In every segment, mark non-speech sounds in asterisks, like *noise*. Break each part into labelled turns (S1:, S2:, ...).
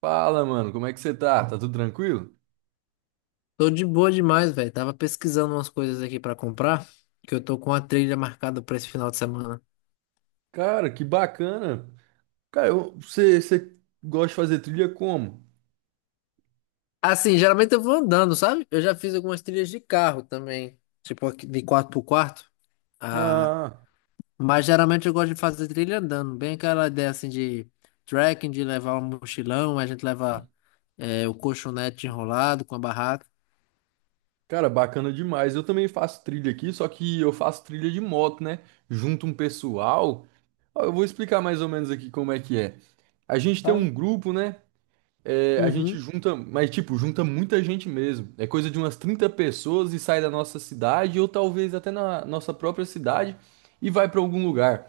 S1: Fala, mano, como é que você tá? Tá tudo tranquilo?
S2: Tô de boa demais, velho. Tava pesquisando umas coisas aqui pra comprar, que eu tô com a trilha marcada pra esse final de semana.
S1: Cara, que bacana. Cara, você gosta de fazer trilha como?
S2: Assim, geralmente eu vou andando, sabe? Eu já fiz algumas trilhas de carro também, tipo aqui de 4x4. Ah,
S1: Ah,
S2: mas geralmente eu gosto de fazer trilha andando, bem aquela ideia assim de trekking, de levar um mochilão, a gente leva o colchonete enrolado com a barraca.
S1: cara, bacana demais. Eu também faço trilha aqui, só que eu faço trilha de moto, né? Junto um pessoal. Ó, eu vou explicar mais ou menos aqui como é que é. A gente tem
S2: Fala
S1: um
S2: aí.
S1: grupo, né? É, a gente
S2: Uhum,
S1: junta, mas tipo, junta muita gente mesmo. É coisa de umas 30 pessoas e sai da nossa cidade, ou talvez até na nossa própria cidade, e vai pra algum lugar.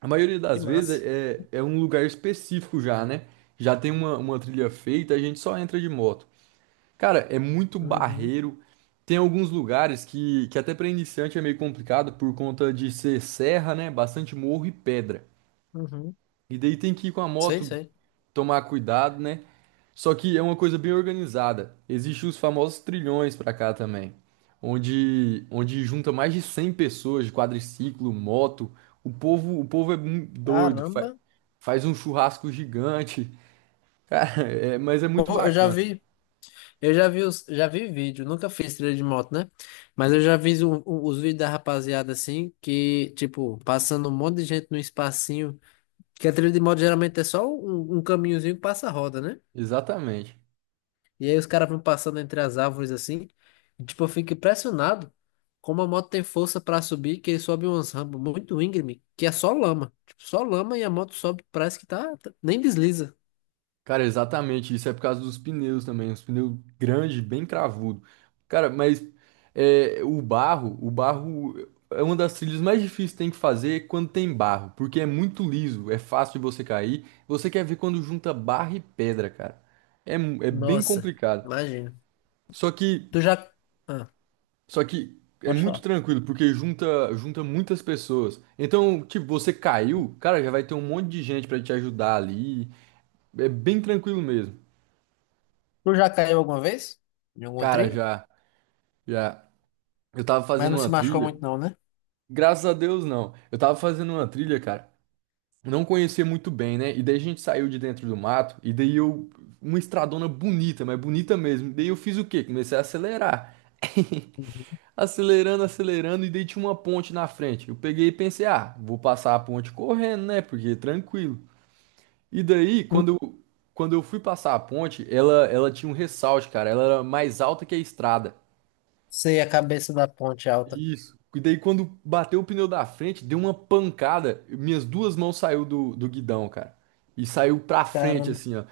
S1: A maioria
S2: que
S1: das vezes
S2: massa.
S1: é um lugar específico já, né? Já tem uma trilha feita, a gente só entra de moto. Cara, é muito
S2: Uhum,
S1: barreiro. Tem alguns lugares que até para iniciante é meio complicado por conta de ser serra, né? Bastante morro e pedra.
S2: uhum.
S1: E daí tem que ir com a
S2: Sei,
S1: moto
S2: sei.
S1: tomar cuidado, né? Só que é uma coisa bem organizada. Existem os famosos trilhões pra cá também, onde junta mais de 100 pessoas de quadriciclo, moto. O povo é doido,
S2: Caramba.
S1: faz um churrasco gigante. *laughs* Cara, mas é muito
S2: Pô, eu já
S1: bacana.
S2: vi. Eu já vi, já vi vídeo, nunca fiz trilha de moto, né? Mas eu já vi os vídeos da rapaziada assim, que, tipo, passando um monte de gente num espacinho. Que a trilha de moto geralmente é só um, um caminhozinho que passa a roda, né?
S1: Exatamente.
S2: E aí os caras vão passando entre as árvores assim. E, tipo, eu fico impressionado como a moto tem força pra subir, que ele sobe umas rampas muito íngreme, que é só lama. Tipo, só lama e a moto sobe, parece que tá, nem desliza.
S1: Cara, exatamente. Isso é por causa dos pneus também. Os pneus grandes, bem cravudo. Cara, mas é, o barro é uma das trilhas mais difíceis que tem que fazer quando tem barro, porque é muito liso, é fácil de você cair. Você quer ver quando junta barro e pedra, cara. É, é bem
S2: Nossa,
S1: complicado.
S2: imagina.
S1: Só que,
S2: Tu já. Ah,
S1: só que é
S2: pode
S1: muito
S2: falar.
S1: tranquilo, porque junta muitas pessoas. Então, tipo, você caiu, cara, já vai ter um monte de gente pra te ajudar ali. É bem tranquilo mesmo.
S2: Tu já caiu alguma vez? Em alguma
S1: Cara,
S2: trilha?
S1: já. Eu tava
S2: Mas
S1: fazendo
S2: não
S1: uma
S2: se machucou
S1: trilha.
S2: muito não, né?
S1: Graças a Deus, não. Eu tava fazendo uma trilha, cara. Não conhecia muito bem, né? E daí a gente saiu de dentro do mato. E daí eu. Uma estradona bonita, mas bonita mesmo. Daí eu fiz o quê? Comecei a acelerar. *laughs*
S2: Uhum.
S1: Acelerando, acelerando. E daí tinha uma ponte na frente. Eu peguei e pensei, ah, vou passar a ponte correndo, né? Porque tranquilo. E daí,
S2: Hum.
S1: quando eu fui passar a ponte, ela tinha um ressalto, cara. Ela era mais alta que a estrada.
S2: Sei, a cabeça da ponte é alta.
S1: Isso. E daí quando bateu o pneu da frente, deu uma pancada. Minhas duas mãos saiu do guidão, cara. E saiu pra frente,
S2: Caramba.
S1: assim, ó.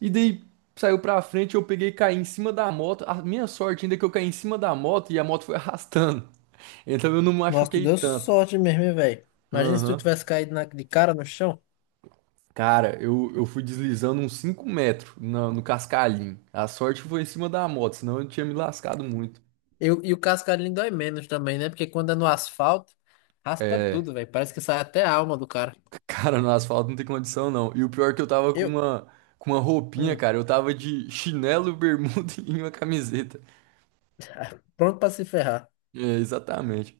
S1: E daí saiu pra frente, eu peguei e caí em cima da moto. A minha sorte ainda é que eu caí em cima da moto e a moto foi arrastando. *laughs* Então eu não
S2: Nossa, tu
S1: machuquei
S2: deu
S1: tanto.
S2: sorte mesmo, hein, velho? Imagina se tu
S1: Aham.
S2: tivesse caído de cara no chão.
S1: Cara, eu fui deslizando uns 5 metros no, no cascalhinho. A sorte foi em cima da moto, senão eu tinha me lascado muito.
S2: Eu, e o cascalhinho dói menos também, né? Porque quando é no asfalto, raspa tudo,
S1: É.
S2: velho. Parece que sai até a alma do cara.
S1: Cara, no asfalto não tem condição, não. E o pior é que eu tava
S2: Eu,
S1: com uma roupinha,
S2: hum,
S1: cara. Eu tava de chinelo, bermuda *laughs* e uma camiseta.
S2: pronto pra se ferrar.
S1: É, exatamente.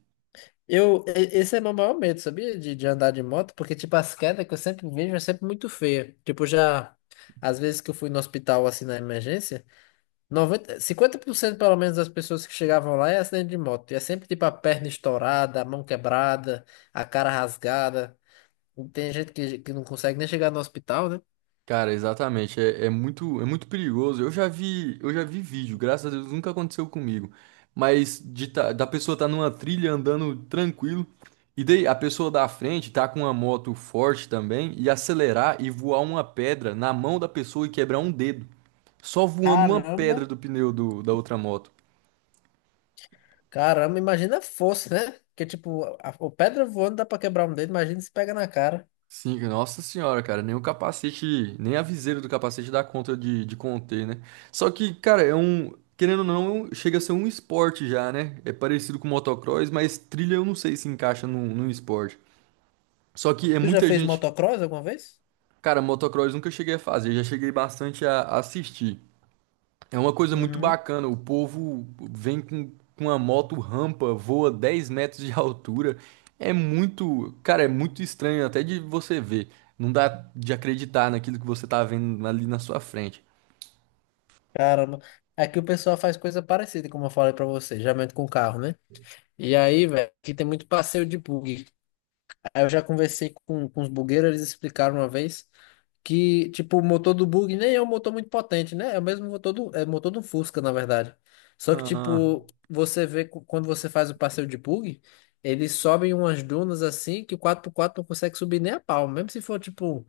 S2: Eu, esse é meu maior medo, sabia? De andar de moto, porque, tipo, as quedas que eu sempre vejo é sempre muito feia. Tipo, já, às vezes que eu fui no hospital, assim, na emergência. Noventa cinquenta por cento pelo menos das pessoas que chegavam lá é acidente de moto. E é sempre tipo a perna estourada, a mão quebrada, a cara rasgada. E tem gente que não consegue nem chegar no hospital, né?
S1: Cara, exatamente. É, é muito perigoso. Eu já vi vídeo, graças a Deus nunca aconteceu comigo. Mas de da pessoa tá numa trilha andando tranquilo. E daí a pessoa da frente tá com uma moto forte também e acelerar e voar uma pedra na mão da pessoa e quebrar um dedo. Só voando uma
S2: Caramba,
S1: pedra do pneu do, da outra moto.
S2: caramba, imagina a força, né? Porque tipo, o pedra voando dá pra quebrar um dedo, imagina se pega na cara.
S1: Sim, nossa senhora, cara, nem o capacete, nem a viseira do capacete dá conta de conter, né? Só que, cara, é um, querendo ou não, chega a ser um esporte já, né? É parecido com motocross, mas trilha eu não sei se encaixa num, num esporte. Só que é
S2: Tu já
S1: muita
S2: fez
S1: gente,
S2: motocross alguma vez?
S1: cara, motocross nunca cheguei a fazer, já cheguei bastante a assistir. É uma coisa muito
S2: Uhum.
S1: bacana. O povo vem com a moto rampa, voa 10 metros de altura. É muito, cara, é muito estranho até de você ver. Não dá de acreditar naquilo que você tá vendo ali na sua frente.
S2: Caramba. Aqui o pessoal faz coisa parecida, como eu falei pra você, geralmente com carro, né? E aí, velho, aqui tem muito passeio de bug. Aí eu já conversei com os bugueiros, eles explicaram uma vez que, tipo, o motor do bug nem é um motor muito potente, né? É o mesmo motor do, é motor do Fusca, na verdade. Só que,
S1: Ah,
S2: tipo, você vê quando você faz o passeio de bug, eles sobem umas dunas assim que o quatro por quatro não consegue subir nem a pau. Mesmo se for, tipo,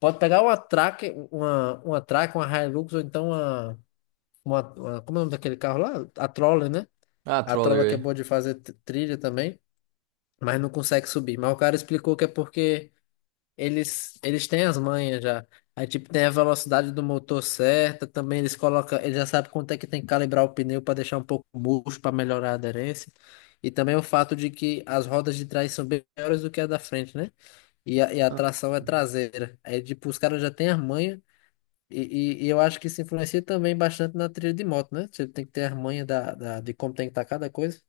S2: pode pegar uma track, uma Hilux, ou então uma, como é o nome daquele carro lá? A Troller, né?
S1: ah,
S2: A
S1: troller
S2: Troller que é
S1: aí.
S2: boa de fazer trilha também, mas não consegue subir. Mas o cara explicou que é porque. Eles têm as manhas já. Aí, tipo, tem a velocidade do motor certa, também eles colocam, eles já sabem quanto é que tem que calibrar o pneu para deixar um pouco murcho, para melhorar a aderência. E também o fato de que as rodas de trás são bem maiores do que a da frente, né? E a
S1: Ah,
S2: tração é traseira. Aí, tipo, os caras já têm as manhas, e eu acho que isso influencia também bastante na trilha de moto, né? Você tem que ter as manhas da, da, de como tem que estar cada coisa.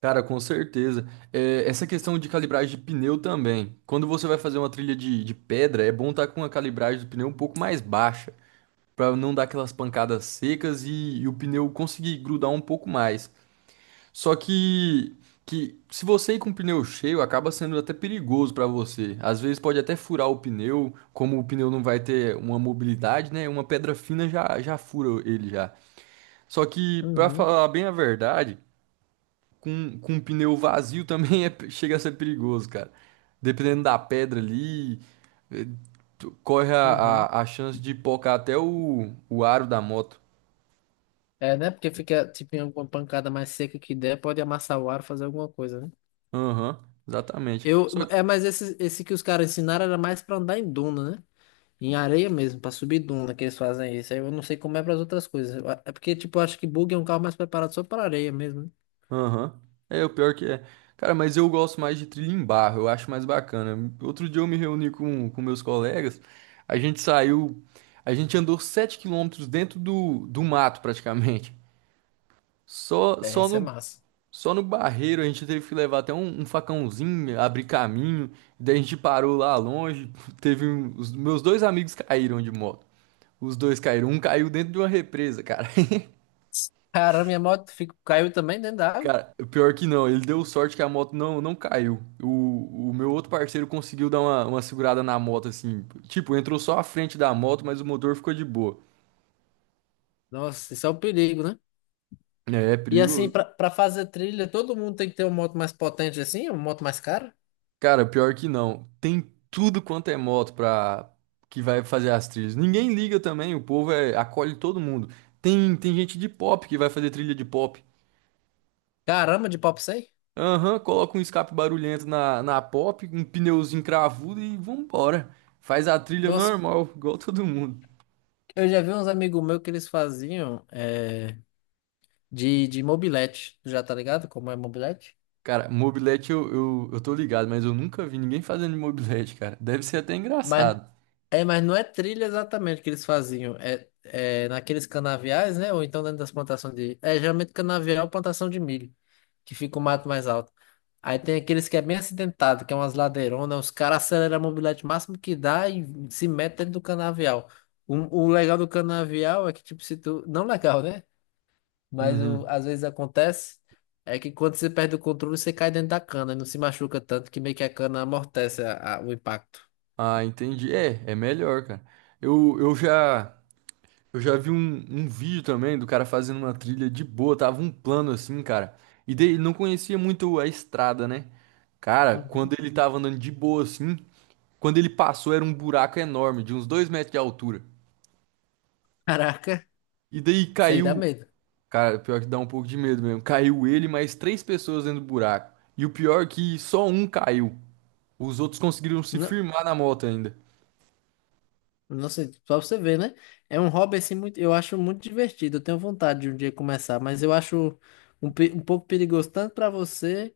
S1: cara, com certeza. É, essa questão de calibragem de pneu também. Quando você vai fazer uma trilha de pedra, é bom estar com a calibragem do pneu um pouco mais baixa, para não dar aquelas pancadas secas e o pneu conseguir grudar um pouco mais. Só que se você ir com o pneu cheio, acaba sendo até perigoso para você. Às vezes pode até furar o pneu, como o pneu não vai ter uma mobilidade, né? Uma pedra fina já fura ele já. Só que, para
S2: Uhum,
S1: falar bem a verdade, com um pneu vazio também *laughs* é, chega a ser perigoso, cara. Dependendo da pedra ali, eh, corre
S2: uhum.
S1: a chance de pocar até o aro da moto.
S2: É, né? Porque fica, tipo, em alguma pancada mais seca que der, pode amassar o ar, fazer alguma coisa, né?
S1: Aham, exatamente.
S2: Eu,
S1: Só
S2: é, mas esse que os caras ensinaram era mais pra andar em duna, né? Em areia mesmo, pra subir duna que eles fazem isso. Aí eu não sei como é pras outras coisas. Eu é porque, tipo, eu acho que bug é um carro mais preparado só pra areia mesmo, né?
S1: Aham. É, o pior que é. Cara, mas eu gosto mais de trilha em barro, eu acho mais bacana. Outro dia eu me reuni com meus colegas, a gente saiu, a gente andou 7 quilômetros dentro do, do mato praticamente. Só,
S2: É, isso é massa.
S1: só no barreiro a gente teve que levar até um, um facãozinho, abrir caminho. Daí a gente parou lá longe, *laughs* teve os meus dois amigos caíram de moto. Os dois caíram, um caiu dentro de uma represa, cara. *laughs*
S2: Caramba, minha moto fico, caiu também dentro da água.
S1: Cara, pior que não, ele deu sorte que a moto não caiu. O meu outro parceiro conseguiu dar uma segurada na moto, assim. Tipo, entrou só a frente da moto, mas o motor ficou de boa.
S2: Nossa, isso é um perigo, né?
S1: É, é
S2: E assim,
S1: perigoso.
S2: pra fazer trilha, todo mundo tem que ter uma moto mais potente assim, uma moto mais cara.
S1: Cara, pior que não. Tem tudo quanto é moto pra que vai fazer as trilhas. Ninguém liga também, o povo é, acolhe todo mundo. Tem gente de pop que vai fazer trilha de pop.
S2: Caramba, de pop 100?
S1: Aham, coloca um escape barulhento na, na pop, um pneuzinho cravudo e vambora. Faz a trilha
S2: Nossa,
S1: normal, igual todo mundo.
S2: eu já vi uns amigos meus que eles faziam é, de mobilete, já tá ligado? Como é mobilete?
S1: Cara, mobilete eu tô ligado, mas eu nunca vi ninguém fazendo mobilete, cara. Deve ser até
S2: Mas,
S1: engraçado.
S2: é, mas não é trilha exatamente que eles faziam. É, é naqueles canaviais, né? Ou então dentro das plantações de. É geralmente canavial, é plantação de milho, que fica o mato mais alto. Aí tem aqueles que é bem acidentado, que é umas ladeironas, os caras aceleram a mobilete o máximo que dá e se metem dentro do canavial. O legal do canavial é que, tipo, se tu. Não legal, né? Mas
S1: Uhum.
S2: às vezes acontece é que quando você perde o controle, você cai dentro da cana e não se machuca tanto que meio que a cana amortece o impacto.
S1: Ah, entendi. É, é melhor, cara. Eu, eu já eu já vi um, um vídeo também do cara fazendo uma trilha de boa, tava um plano assim, cara. E daí ele não conhecia muito a estrada, né? Cara, quando
S2: Uhum.
S1: ele tava andando de boa assim, quando ele passou era um buraco enorme, de uns 2 metros de altura.
S2: Caraca,
S1: E daí
S2: isso aí dá
S1: caiu.
S2: medo.
S1: Cara, pior é que dá um pouco de medo mesmo. Caiu ele, mais três pessoas dentro do buraco. E o pior é que só um caiu. Os outros conseguiram se
S2: Não,
S1: firmar na moto ainda.
S2: nossa, só pra você ver, né? É um hobby assim muito, eu acho muito divertido. Eu tenho vontade de um dia começar, mas eu acho um, um pouco perigoso tanto pra você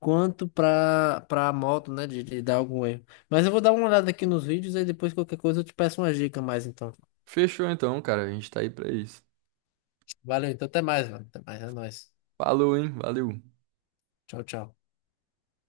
S2: quanto pra para moto, né, de dar algum erro. Mas eu vou dar uma olhada aqui nos vídeos e depois qualquer coisa eu te peço uma dica mais então.
S1: Fechou então, cara. A gente tá aí pra isso.
S2: Valeu, então até mais, mano. Até mais, é nóis.
S1: Falou, hein? Valeu.
S2: Tchau, tchau.